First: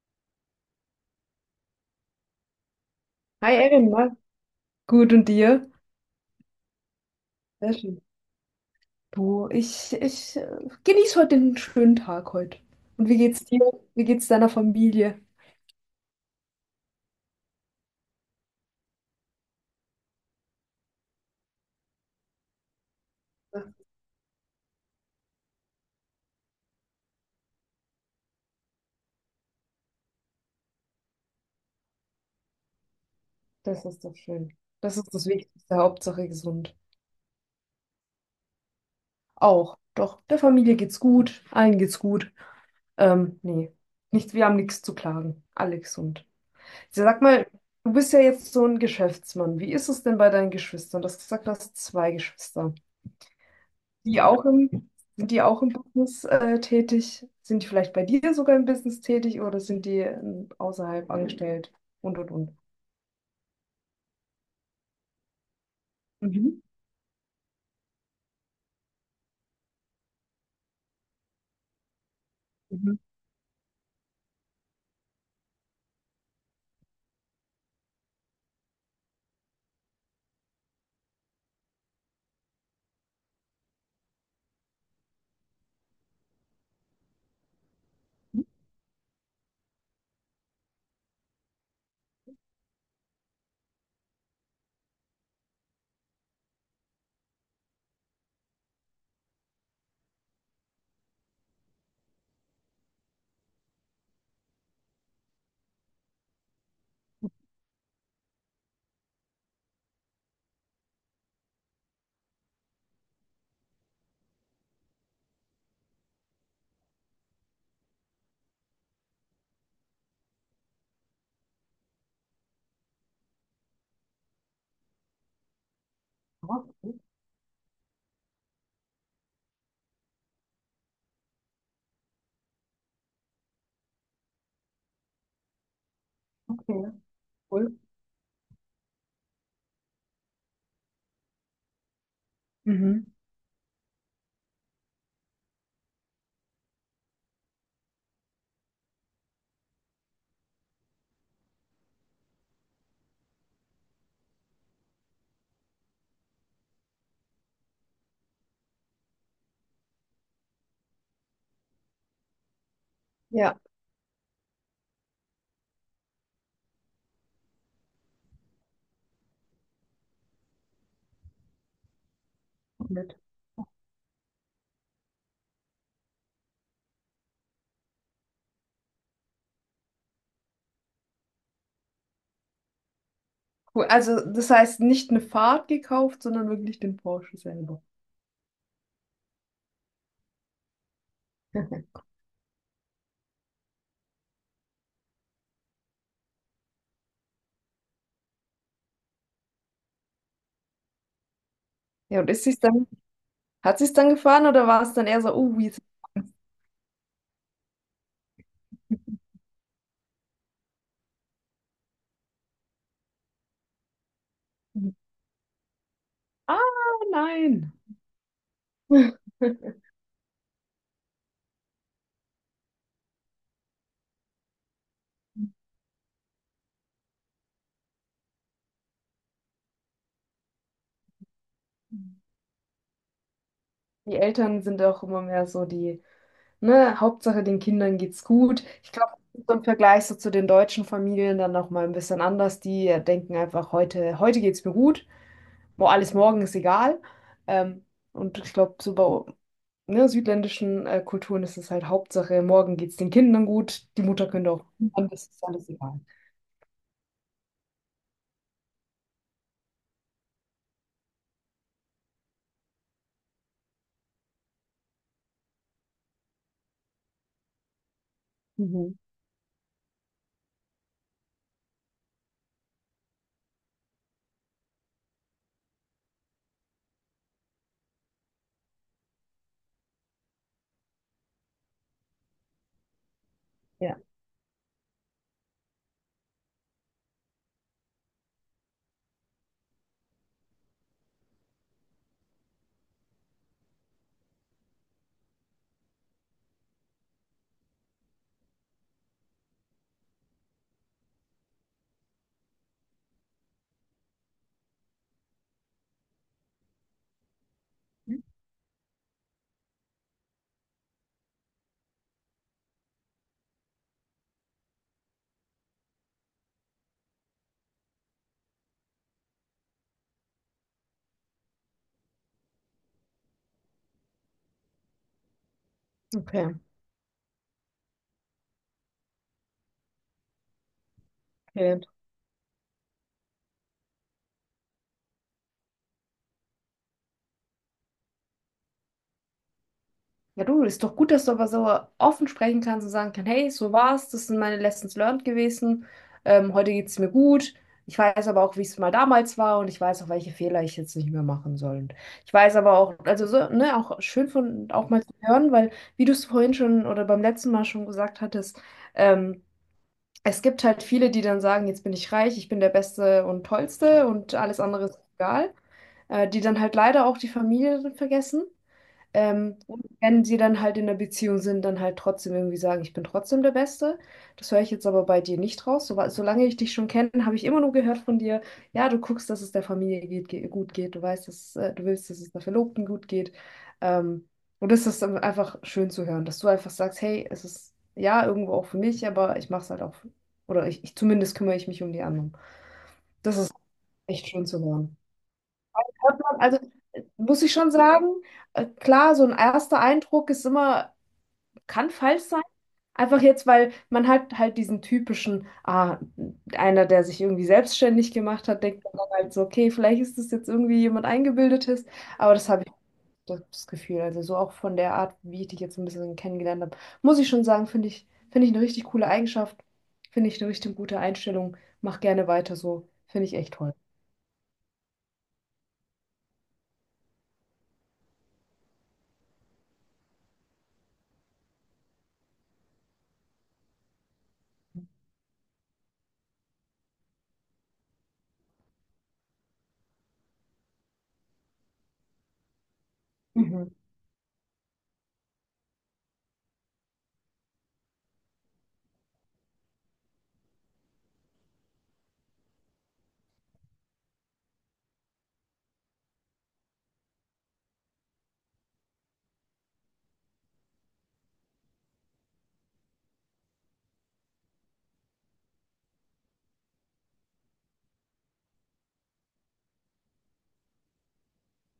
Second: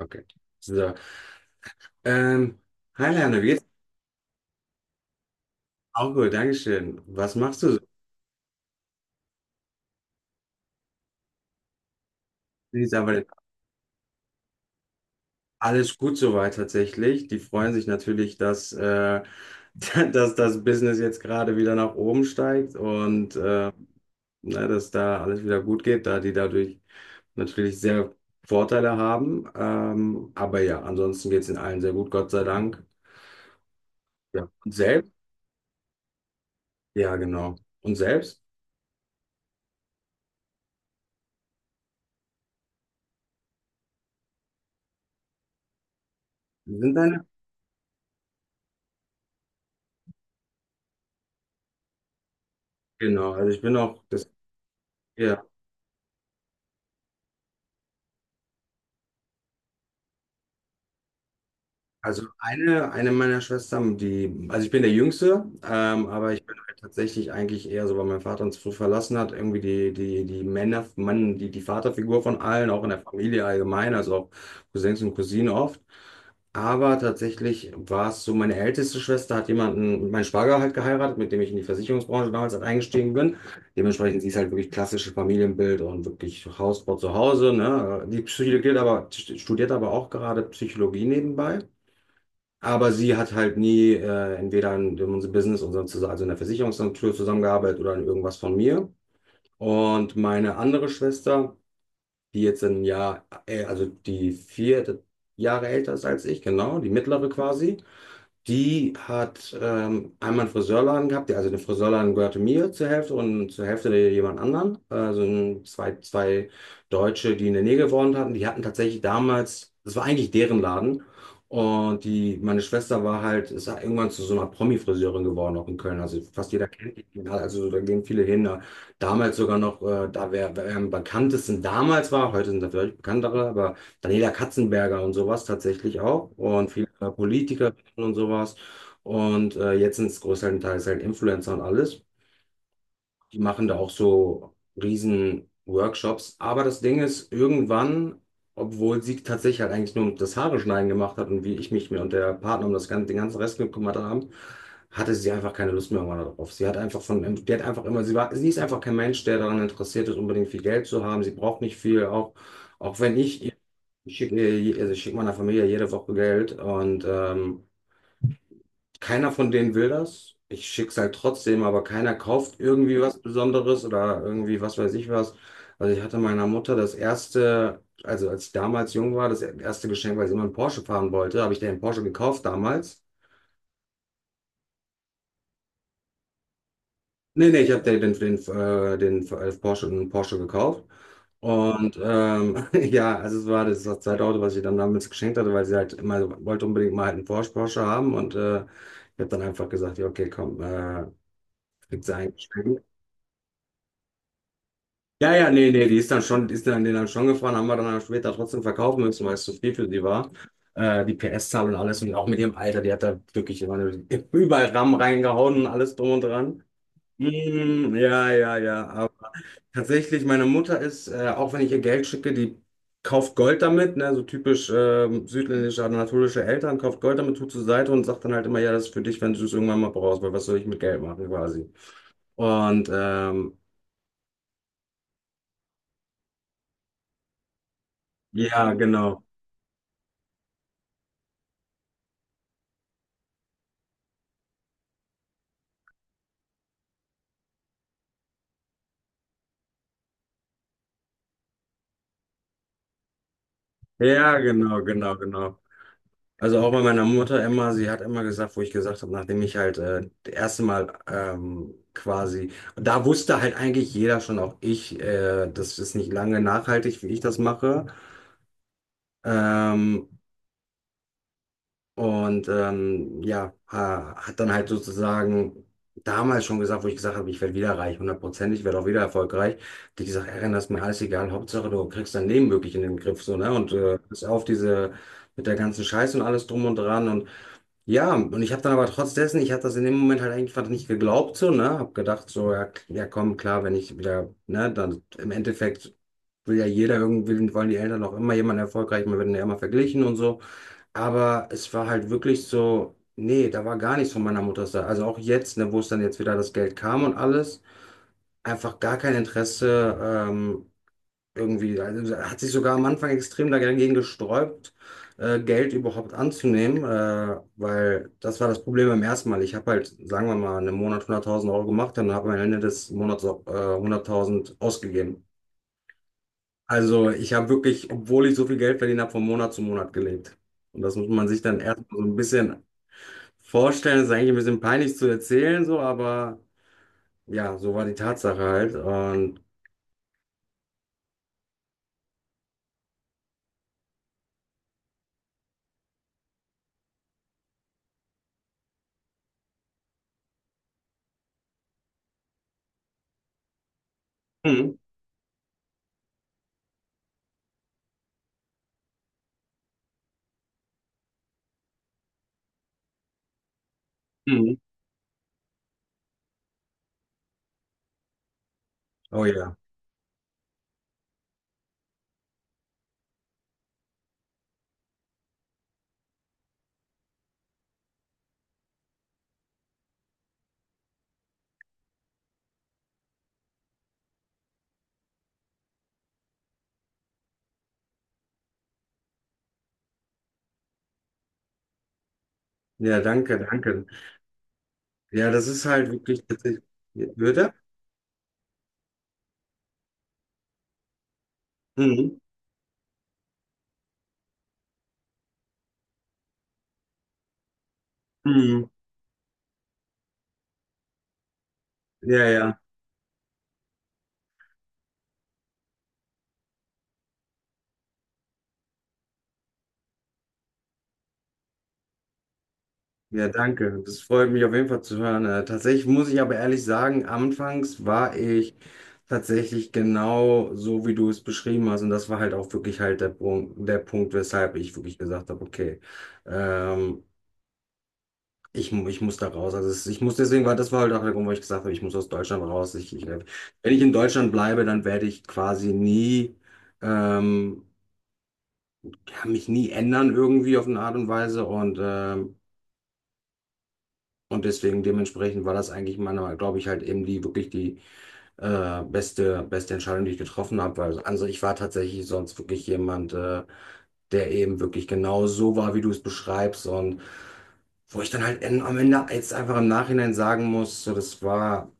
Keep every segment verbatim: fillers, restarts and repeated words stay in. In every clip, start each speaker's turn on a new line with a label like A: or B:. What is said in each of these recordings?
A: Okay. So. Ähm, Hi Lerner, wie
B: Hi
A: geht's?
B: Erin, na, gut, und dir?
A: Auch gut, Dankeschön. Was machst du
B: Sehr
A: so?
B: schön. Du, ich, ich äh, genieße heute den schönen Tag heute.
A: Ich sag
B: Und wie
A: mal,
B: geht's dir? Wie geht's deiner Familie?
A: alles gut soweit tatsächlich. Die freuen sich natürlich, dass, äh, dass das Business jetzt gerade wieder nach oben steigt und
B: Ach.
A: äh, ne, dass da alles wieder gut geht, da die dadurch natürlich sehr Vorteile haben. Ähm, aber ja, ansonsten geht's in allen sehr gut, Gott sei Dank.
B: Das ist doch
A: Ja.
B: schön.
A: Und
B: Das
A: selbst?
B: ist das Wichtigste, Hauptsache gesund.
A: Ja, genau. Und selbst?
B: Auch, doch, der Familie geht's gut, allen geht's gut. Ähm, nee, nicht, wir haben nichts zu klagen. Alle gesund.
A: Sind
B: Sag
A: deine?
B: mal, du bist ja jetzt so ein Geschäftsmann. Wie ist es denn bei deinen Geschwistern? Du hast gesagt, du hast zwei Geschwister.
A: Genau, also ich bin auch
B: die
A: das.
B: auch im, Die
A: Ja.
B: auch im Business äh, tätig? Sind die vielleicht bei dir sogar im Business tätig oder sind die ähm, außerhalb angestellt? Und,
A: Also
B: und, und.
A: eine, eine meiner Schwestern, die, also ich bin der Jüngste, ähm, aber ich bin
B: Mhm.
A: halt tatsächlich eigentlich eher so, weil mein Vater uns früh verlassen hat, irgendwie die, die, die Männer, Mann, die, die Vaterfigur von allen, auch in
B: Mhm.
A: der Familie allgemein, also auch Cousins und Cousinen oft. Aber tatsächlich war es so, meine älteste Schwester hat jemanden, meinen Schwager halt geheiratet, mit dem ich in die Versicherungsbranche damals halt eingestiegen bin. Dementsprechend, sie ist halt wirklich klassisches Familienbild und wirklich Hausbau zu Hause, ne? Die studiert aber, studiert aber auch gerade Psychologie nebenbei. Aber sie hat halt nie äh, entweder in unserem Business, unserem, Zus- also in der Versicherungsagentur zusammengearbeitet oder in irgendwas von mir. Und meine andere Schwester, die jetzt ein Jahr, äh, also die vier Jahre älter ist als ich, genau, die mittlere quasi, die hat ähm, einmal einen Friseurladen gehabt, der- also der Friseurladen gehörte mir zur Hälfte und zur Hälfte jemand anderen. Also ein- zwei, zwei Deutsche, die in der Nähe gewohnt hatten, die hatten tatsächlich damals, das war eigentlich deren Laden. Und die, meine Schwester war halt, ist halt irgendwann zu so einer Promi-Friseurin geworden, auch in Köln. Also fast
B: Ja,
A: jeder kennt die, also da gehen viele hin. Da- damals sogar noch, äh, da wer, wer am bekanntesten damals war, heute sind da vielleicht bekanntere, aber Daniela Katzenberger und sowas tatsächlich auch. Und
B: okay,
A: viele Politiker
B: cool.
A: und sowas. Und äh, jetzt sind es größtenteils Teils halt Influencer und alles.
B: Mhm.
A: Die machen da auch so riesen Workshops. Aber das Ding ist, irgendwann, obwohl sie tatsächlich halt eigentlich nur das Haare schneiden gemacht hat und wie ich mich mir und der Partner um das ganze, den ganzen Rest gekümmert haben, hatte sie einfach keine Lust mehr irgendwann darauf. Sie hat einfach von, die hat einfach immer, sie war, sie ist einfach kein Mensch, der daran interessiert ist, unbedingt viel Geld zu haben. Sie braucht nicht viel, auch, auch wenn ich,
B: Ja,
A: ich schicke, ihr- also ich schicke meiner Familie jede Woche Geld und ähm, keiner von denen will das. Ich schick's halt trotzdem, aber keiner kauft irgendwie
B: nett.
A: was Besonderes oder irgendwie was weiß ich was. Also ich hatte meiner Mutter das erste, also als ich damals jung war, das erste Geschenk, weil sie immer einen Porsche fahren wollte, habe ich den Porsche gekauft damals.
B: Cool. Also das heißt nicht eine Fahrt gekauft, sondern wirklich den Porsche
A: Nee, nee, ich habe
B: selber.
A: den, den, den, äh, den äh, Porsche, den Porsche gekauft. Und ähm, ja, also es war das, das zweite Auto, was ich dann damals geschenkt hatte, weil sie halt immer so wollte unbedingt mal halt einen Porsche, Porsche haben. Und äh, ich habe dann einfach gesagt, ja, okay, komm, äh, kriegt sie
B: Ja, und
A: ein
B: ist sie's
A: Geschenk.
B: dann, hat sie es dann gefahren oder war es dann eher so,
A: Ja, ja,
B: oh, wie
A: nee,
B: ist.
A: nee, die ist dann schon, die ist dann, die dann schon gefahren, haben wir dann auch später trotzdem verkaufen müssen, weil es zu viel für sie war. Äh, die P S-Zahl und alles und auch mit ihrem Alter, die hat da wirklich immer nur- überall RAM reingehauen und alles drum und dran.
B: Ah, nein.
A: Mm, ja, ja, ja. Aber tatsächlich, meine Mutter ist, äh, auch wenn ich ihr Geld schicke, die kauft Gold damit, ne, so typisch ähm, südländische, anatolische Eltern, kauft Gold damit, tut zur Seite und sagt dann halt immer, ja, das ist für dich, wenn du es irgendwann mal brauchst, weil was soll ich mit Geld machen quasi. Und ähm,
B: Die Eltern sind auch immer mehr so die. Ne, Hauptsache, den Kindern geht's gut.
A: ja,
B: Ich glaube,
A: genau.
B: so im Vergleich so zu den deutschen Familien dann noch mal ein bisschen anders. Die äh, denken einfach, heute, heute geht's mir gut, wo alles morgen ist egal. Ähm, und ich glaube, so bei ne, südländischen äh, Kulturen ist es halt Hauptsache, morgen geht's den Kindern gut, die Mutter
A: Ja,
B: könnte auch,
A: genau,
B: und
A: genau,
B: das ist
A: genau.
B: alles egal.
A: Also auch bei meiner Mutter immer, sie hat immer gesagt, wo ich gesagt habe, nachdem ich halt äh, das erste Mal ähm, quasi, da wusste halt eigentlich jeder schon, auch ich, äh, das ist nicht lange nachhaltig, wie ich das mache.
B: Mhm.
A: Ähm, Und ähm, ja, ha- hat dann halt sozusagen damals schon gesagt, wo ich gesagt habe, ich werde wieder reich, hundertprozentig, ich werde auch wieder erfolgreich. Die gesagt, Erin, das ist mir alles egal, Hauptsache du kriegst dein Leben wirklich in den Griff, so, ne? Und äh,
B: Ja.
A: bis auf diese, mit der ganzen Scheiße und alles drum und dran. Und ja, und ich habe dann aber trotz dessen, ich habe das in dem Moment halt eigentlich fast nicht geglaubt, so, ne? Hab gedacht, so, ja, k- ja komm, klar, wenn ich wieder, ne, dann im Endeffekt will ja jeder irgendwie, wollen die Eltern auch immer jemanden erfolgreich, man wird ja immer verglichen und so. Aber es war halt wirklich so, nee, da war gar nichts von meiner Mutter da. Also auch jetzt, ne, wo es dann jetzt wieder das Geld kam und alles, einfach gar kein Interesse, ähm, irgendwie, also hat sich sogar am Anfang extrem dagegen gesträubt, äh, Geld überhaupt anzunehmen, äh, weil das war das Problem beim ersten Mal. Ich habe halt, sagen wir mal, einen Monat hunderttausend Euro gemacht und habe am Ende des Monats auch, äh, hunderttausend ausgegeben.
B: Okay.
A: Also ich habe wirklich, obwohl ich so viel Geld verdient habe, von Monat zu Monat gelebt. Und das muss man sich dann
B: Okay.
A: erstmal so ein bisschen vorstellen. Ist eigentlich ein bisschen peinlich zu erzählen, so, aber ja, so war die Tatsache halt. Und
B: Ja, du, ist doch gut, dass du aber so offen sprechen kannst und sagen kannst, hey, so war's, das sind meine Lessons learned gewesen. Ähm, heute geht's mir gut. Ich weiß aber auch, wie es mal damals war und ich weiß auch, welche Fehler ich jetzt nicht mehr machen soll. Und ich weiß aber auch, also so, ne, auch schön von
A: mhm.
B: auch mal zu hören, weil wie du es vorhin schon oder beim letzten Mal schon gesagt hattest, ähm, es gibt halt viele, die dann sagen, jetzt bin ich reich, ich bin der Beste und Tollste und
A: Mhm.
B: alles andere ist egal, äh, die dann halt leider auch die Familie vergessen.
A: Oh ja.
B: Ähm, und wenn sie dann halt in einer Beziehung sind, dann halt trotzdem irgendwie sagen, ich bin trotzdem der Beste. Das höre ich jetzt aber bei dir nicht raus. So, solange ich dich schon kenne, habe ich immer nur gehört von dir, ja, du guckst, dass es der Familie geht, ge gut geht. Du weißt, dass, äh, du willst, dass es der Verlobten gut geht. Ähm, und das ist dann einfach schön zu hören, dass du einfach sagst, hey, es ist ja irgendwo auch für mich, aber ich mache es halt auch, oder ich, ich zumindest kümmere ich mich um die anderen.
A: Ja,
B: Das
A: danke,
B: ist
A: danke.
B: echt schön zu hören.
A: Ja, das ist halt
B: Hört
A: wirklich
B: man- Also
A: tatsächlich.
B: äh, muss ich
A: Würde?
B: schon sagen, äh, klar, so ein erster Eindruck ist immer, kann
A: Mhm.
B: falsch sein. Einfach jetzt, weil man halt halt diesen typischen, ah, einer, der sich irgendwie selbstständig gemacht hat,
A: Mhm.
B: denkt man dann halt so, okay, vielleicht ist das jetzt irgendwie jemand Eingebildetes,
A: Ja,
B: aber das
A: ja.
B: habe ich das das Gefühl, also so auch von der Art, wie ich dich jetzt ein bisschen kennengelernt habe, muss ich schon sagen, finde ich, finde ich eine richtig coole Eigenschaft, finde ich eine richtig gute Einstellung, mach gerne weiter so, finde
A: Ja,
B: ich echt toll.
A: danke. Das freut mich auf jeden Fall zu hören. Äh, tatsächlich muss ich aber ehrlich sagen, anfangs war ich tatsächlich genau so, wie du es beschrieben hast. Und das war halt auch wirklich halt der Punkt, der Punkt, weshalb ich wirklich gesagt habe, okay, ähm, Ich, mu- ich muss da raus. Also es- ich muss deswegen, weil das war halt auch der Grund, wo ich gesagt habe, ich muss aus Deutschland raus. Ich, ich, wenn
B: Mhm.
A: ich in Deutschland bleibe, dann werde ich quasi nie, ähm, ja, mich nie ändern irgendwie auf eine Art und Weise. Und, ähm, und deswegen dementsprechend war das eigentlich meiner Meinung, glaube ich, halt eben die wirklich die äh, beste, beste Entscheidung, die ich getroffen habe. Weil also ich war tatsächlich sonst wirklich jemand, äh, der eben wirklich genau so war, wie du es beschreibst. Und wo ich dann halt en- am Ende jetzt einfach im Nachhinein sagen muss, so das war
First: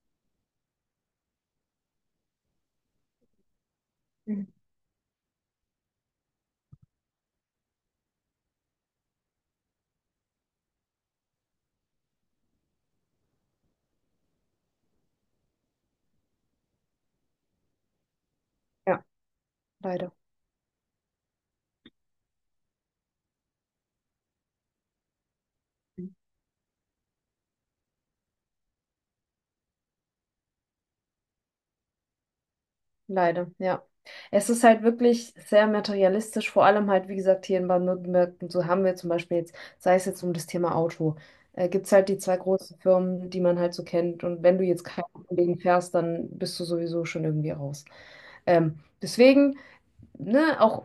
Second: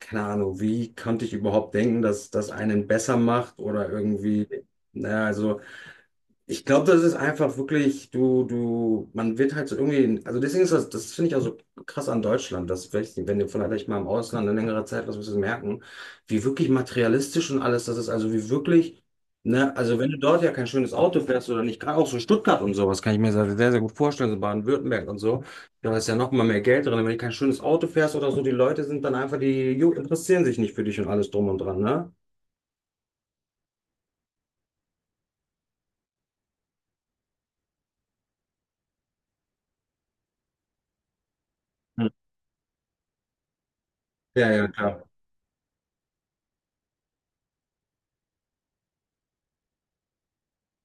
A: keine Ahnung, wie konnte ich überhaupt denken, dass das einen besser macht oder
B: Mhm.
A: irgendwie, naja, also. Ich glaube, das ist einfach wirklich, du, du, man wird halt so irgendwie, also deswegen ist das, das finde ich auch so krass an Deutschland, dass vielleicht, wenn du vielleicht mal im Ausland eine längere Zeit was wirst du merken, wie wirklich materialistisch und alles das ist, also wie wirklich,
B: Ja,
A: ne, also wenn
B: leider.
A: du dort ja kein schönes Auto fährst oder nicht, gerade auch so Stuttgart und sowas, kann ich mir sehr, sehr gut vorstellen, so Baden-Württemberg und so, da ist ja noch mal mehr Geld drin, wenn du kein schönes Auto fährst oder so, die Leute sind dann einfach, die ju- interessieren sich nicht für dich und alles drum und dran, ne?
B: Leider, ja. Es ist halt wirklich sehr materialistisch, vor allem halt, wie gesagt, hier in Baden-Württemberg, und so haben wir zum Beispiel jetzt, sei es jetzt um das Thema Auto, äh, gibt es
A: Hm.
B: halt die zwei großen Firmen, die man halt so kennt. Und
A: Ja,
B: wenn du
A: ja,
B: jetzt
A: klar.
B: keinen Kollegen fährst, dann bist du sowieso schon irgendwie raus. Ähm, deswegen, ne, auch.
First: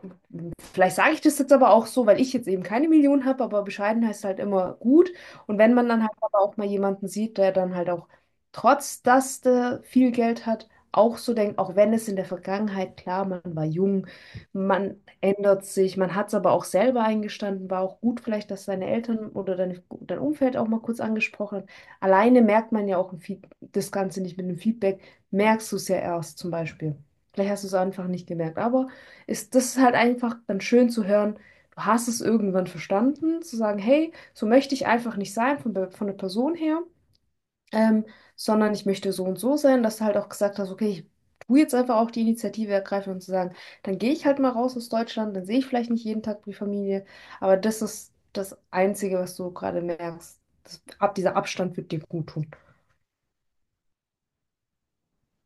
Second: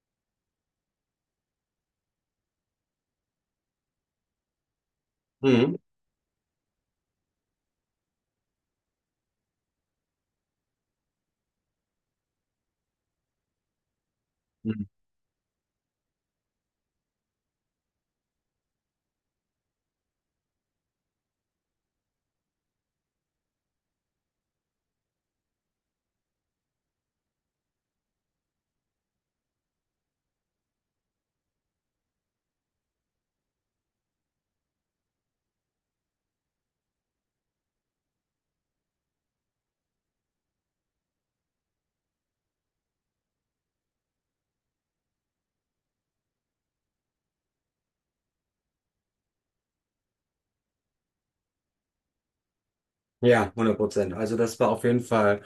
B: Vielleicht sage ich das jetzt aber auch so, weil ich jetzt eben keine Million habe, aber bescheiden heißt halt immer gut. Und wenn
A: Mhm.
B: man dann halt aber auch mal jemanden sieht, der dann halt auch, trotz dass der viel Geld hat, auch so denkt, auch wenn es in der Vergangenheit, klar, man war jung, man ändert sich, man hat es aber auch selber eingestanden, war auch gut vielleicht, dass deine Eltern oder deine, dein Umfeld auch mal kurz angesprochen hat. Alleine merkt man ja auch ein Feed, das Ganze nicht mit einem Feedback, merkst du es ja erst zum Beispiel. Vielleicht hast du es einfach nicht gemerkt, aber ist das ist halt einfach dann schön zu hören, du hast es irgendwann verstanden, zu sagen, hey, so möchte ich einfach nicht sein von, der- von der Person her, ähm, sondern ich möchte so und so sein, dass du halt auch gesagt hast, okay, ich tue jetzt einfach auch die Initiative ergreifen und zu sagen, dann gehe ich halt mal raus aus Deutschland, dann sehe ich vielleicht nicht jeden Tag die Familie, aber das ist das Einzige, was du gerade merkst. Das, ab dieser Abstand wird dir gut tun.
A: Ja, hundert Prozent. Also das war auf jeden Fall,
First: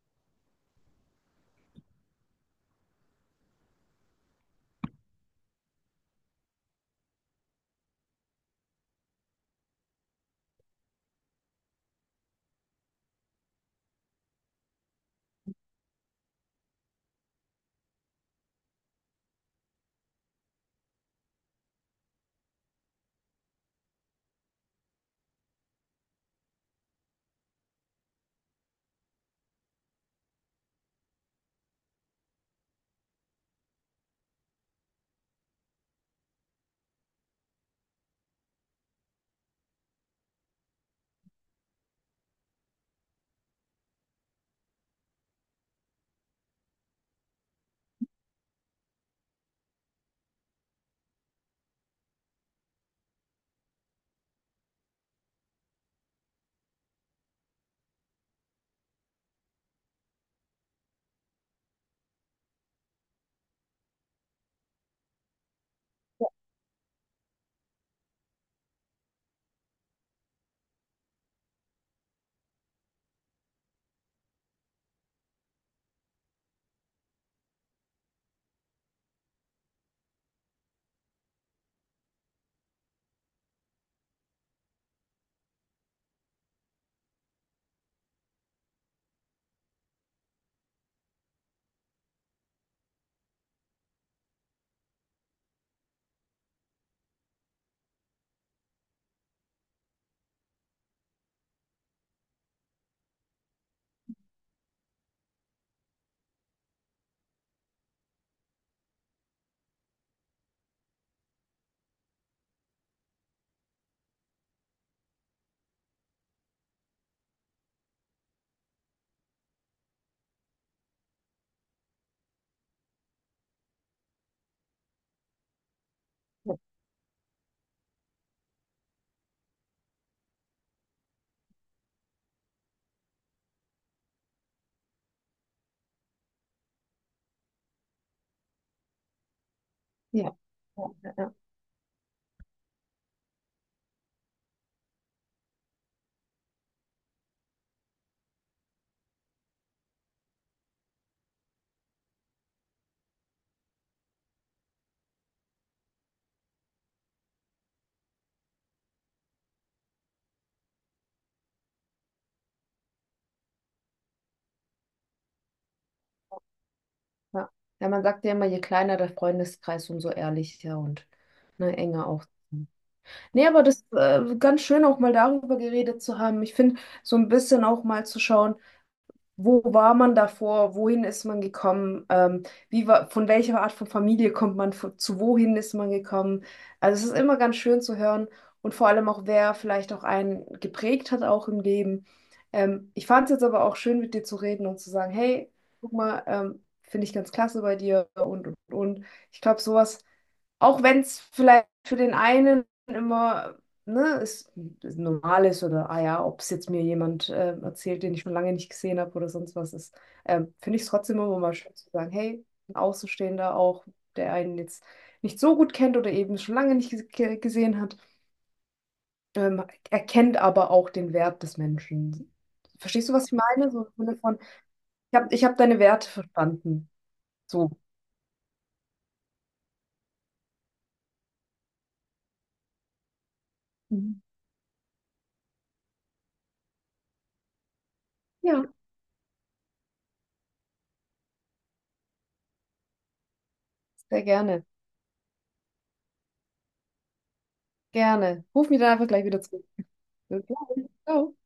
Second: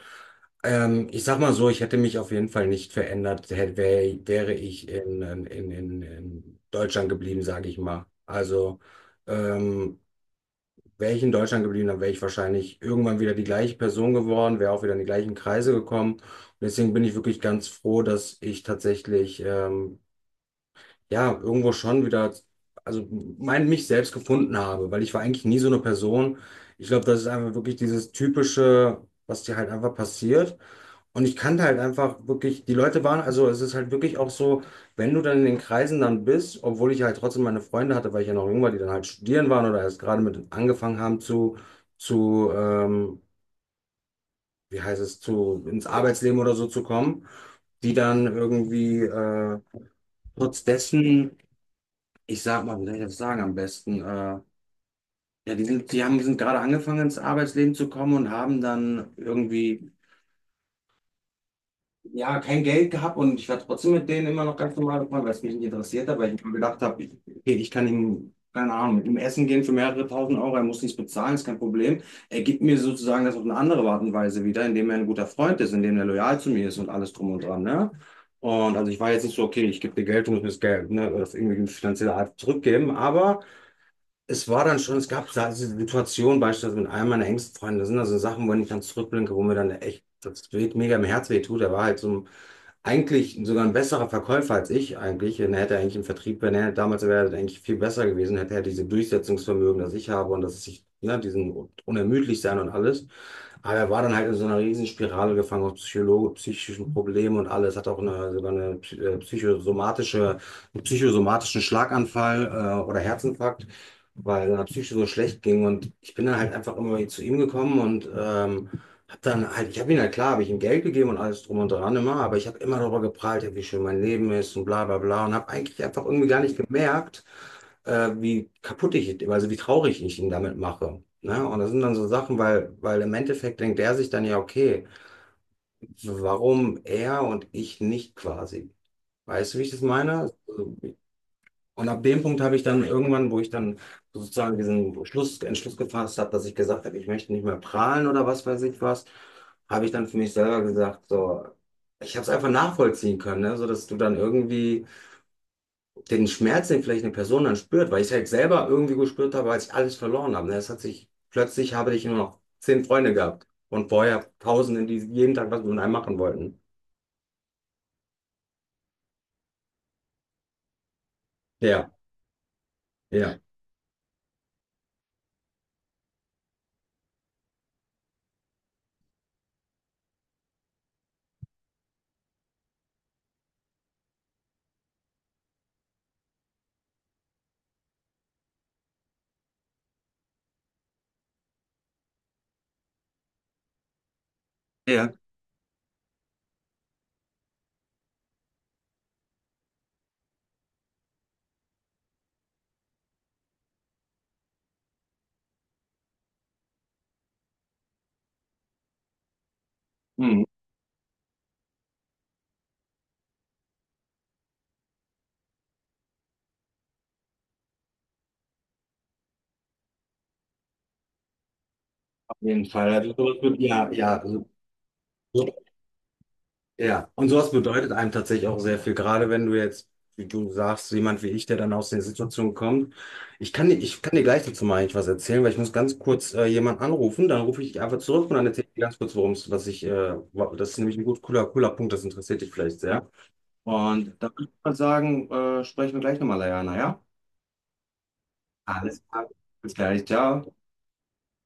A: ähm, ich sag mal so, ich hätte mich auf jeden Fall nicht verändert, hätte, wär, wäre ich in, in, in, in Deutschland geblieben, sage ich mal. Also ähm, wäre ich in Deutschland geblieben, dann wäre ich wahrscheinlich irgendwann wieder die gleiche Person geworden, wäre auch wieder in die gleichen Kreise gekommen. Und deswegen bin ich wirklich ganz froh, dass ich tatsächlich ähm, ja, irgendwo schon wieder, also mein, mich selbst gefunden habe, weil ich war eigentlich nie so eine Person. Ich glaube, das ist einfach wirklich dieses typische, was dir halt einfach passiert. Und ich kannte halt einfach wirklich, die Leute waren, also es ist halt wirklich auch so, wenn du dann in den Kreisen dann bist, obwohl ich halt trotzdem meine Freunde hatte, weil ich ja noch jung war, die dann halt studieren waren oder erst gerade mit angefangen haben zu, zu, ähm, wie heißt es, zu, ins Arbeitsleben oder so zu kommen, die dann irgendwie, äh, trotz dessen ich sag mal, wie soll ich das sagen am besten? Äh, ja, die sind, die haben, die sind gerade angefangen ins Arbeitsleben zu kommen und haben dann irgendwie, ja, kein Geld gehabt und ich war trotzdem mit denen immer noch ganz normal befreundet, weil es mich nicht interessiert hat, weil ich mir gedacht habe, ich, okay, ich kann ihm, keine Ahnung, mit ihm essen gehen für mehrere tausend Euro, er muss nichts bezahlen, ist kein Problem. Er gibt mir sozusagen das auf eine andere Art und Weise wieder, indem er ein guter Freund ist, indem er loyal zu mir ist und alles drum und dran, ne? Und also ich war jetzt nicht so, okay, ich gebe dir Geld, du musst mir das Geld, ne, das irgendwie finanziell halt zurückgeben, aber es war dann schon, es gab da diese Situation beispielsweise mit einem meiner engsten Freunde, das sind also Sachen, wenn ich dann zurückblinke, wo mir dann echt das weht, mega im Herz weh tut. Er war halt so ein, eigentlich sogar ein besserer Verkäufer als ich eigentlich. Und er hätte eigentlich im Vertrieb, wenn er damals wäre, er eigentlich viel besser gewesen, hätte er diese Durchsetzungsvermögen, das ich habe und dass ich, ne, diesen unermüdlich sein und alles. Aber er war dann halt in so einer Riesenspirale gefangen aus Psycholo psychischen Problemen und alles. Hat auch eine, sogar eine psy- äh, psychosomatische, einen psychosomatischen Schlaganfall äh, oder Herzinfarkt, weil seiner Psyche so schlecht ging. Und ich bin dann halt einfach immer zu ihm gekommen und ähm, hab dann halt, ich habe ihm halt klar, habe ich ihm Geld gegeben und alles drum und dran immer, aber ich habe immer darüber geprahlt, ja, wie schön mein Leben ist und bla bla bla und habe eigentlich einfach irgendwie gar nicht
B: Ja,
A: gemerkt, äh, wie kaputt ich, also wie traurig ich ihn damit mache. Ne? Und das sind dann so Sachen, weil, weil im Endeffekt denkt er sich dann ja, okay, warum er und ich nicht quasi? Weißt du, wie ich das meine?
B: ja, ja, ja.
A: Und ab dem Punkt habe ich dann irgendwann, wo ich dann sozusagen diesen Schluss, Entschluss gefasst habe, dass ich gesagt habe, ich möchte nicht mehr prahlen oder was weiß ich was, habe ich dann für mich selber gesagt, so, ich habe es einfach nachvollziehen können, ne? So dass du dann irgendwie den Schmerz, den vielleicht eine Person dann spürt, weil ich es halt selber irgendwie gespürt habe, als ich alles verloren habe. Ne? Es hat sich, plötzlich habe ich nur noch zehn Freunde gehabt und vorher Tausende, die jeden Tag was mit einem machen wollten.
B: Ja. Ja, man sagt ja immer, je kleiner der Freundeskreis, umso ehrlicher und ne,
A: Ja,
B: enger auch.
A: ja.
B: Nee, aber das äh, ganz schön auch mal darüber geredet zu haben. Ich finde, so ein bisschen auch mal zu schauen, wo war man davor, wohin ist man gekommen, ähm, wie war, von welcher Art von Familie kommt man, von, zu wohin ist man gekommen. Also es ist immer ganz schön zu hören und vor allem auch, wer vielleicht auch einen geprägt hat, auch im Leben. Ähm, ich fand es jetzt aber auch schön, mit dir zu reden und zu sagen,
A: Ja.
B: hey, guck mal, ähm, finde ich ganz klasse bei dir und, und, und. Ich glaube, sowas auch wenn es vielleicht für den einen immer, ne, ist, ist normal ist oder, ah ja, ob es jetzt mir jemand ähm, erzählt, den ich schon lange nicht gesehen habe oder sonst was ist,
A: Mhm.
B: ähm, finde ich es trotzdem immer mal schön zu sagen, hey, ein Außenstehender auch, der einen jetzt nicht so gut kennt oder eben schon lange nicht ges- ge gesehen hat, ähm, erkennt aber auch den Wert des Menschen.
A: Auf jeden Fall.
B: Verstehst du,
A: Also
B: was ich
A: sowas wird,
B: meine? So
A: ja,
B: im
A: ja,
B: Sinne von,
A: also
B: ich habe ich
A: so.
B: hab deine Werte verstanden.
A: Ja, und sowas
B: So.
A: bedeutet einem tatsächlich auch sehr viel, gerade wenn du jetzt, wie du sagst, jemand wie ich, der dann aus der Situation kommt. Ich kann dir, ich kann
B: Mhm.
A: dir gleich dazu mal eigentlich was erzählen, weil ich muss ganz kurz äh, jemanden anrufen, dann rufe ich dich einfach zurück und dann
B: Ja,
A: erzähle ich dir ganz kurz, worum es, was ich, äh, wa- das ist nämlich ein gut cooler, cooler Punkt, das interessiert dich vielleicht sehr. Und
B: sehr
A: dann würde ich
B: gerne.
A: mal sagen, äh, sprechen wir gleich nochmal, Leana, ja?
B: Gerne. Ruf mich dann
A: Alles
B: einfach gleich
A: klar.
B: wieder zurück.
A: Bis gleich,
B: Bis
A: ciao.
B: gleich. Ciao.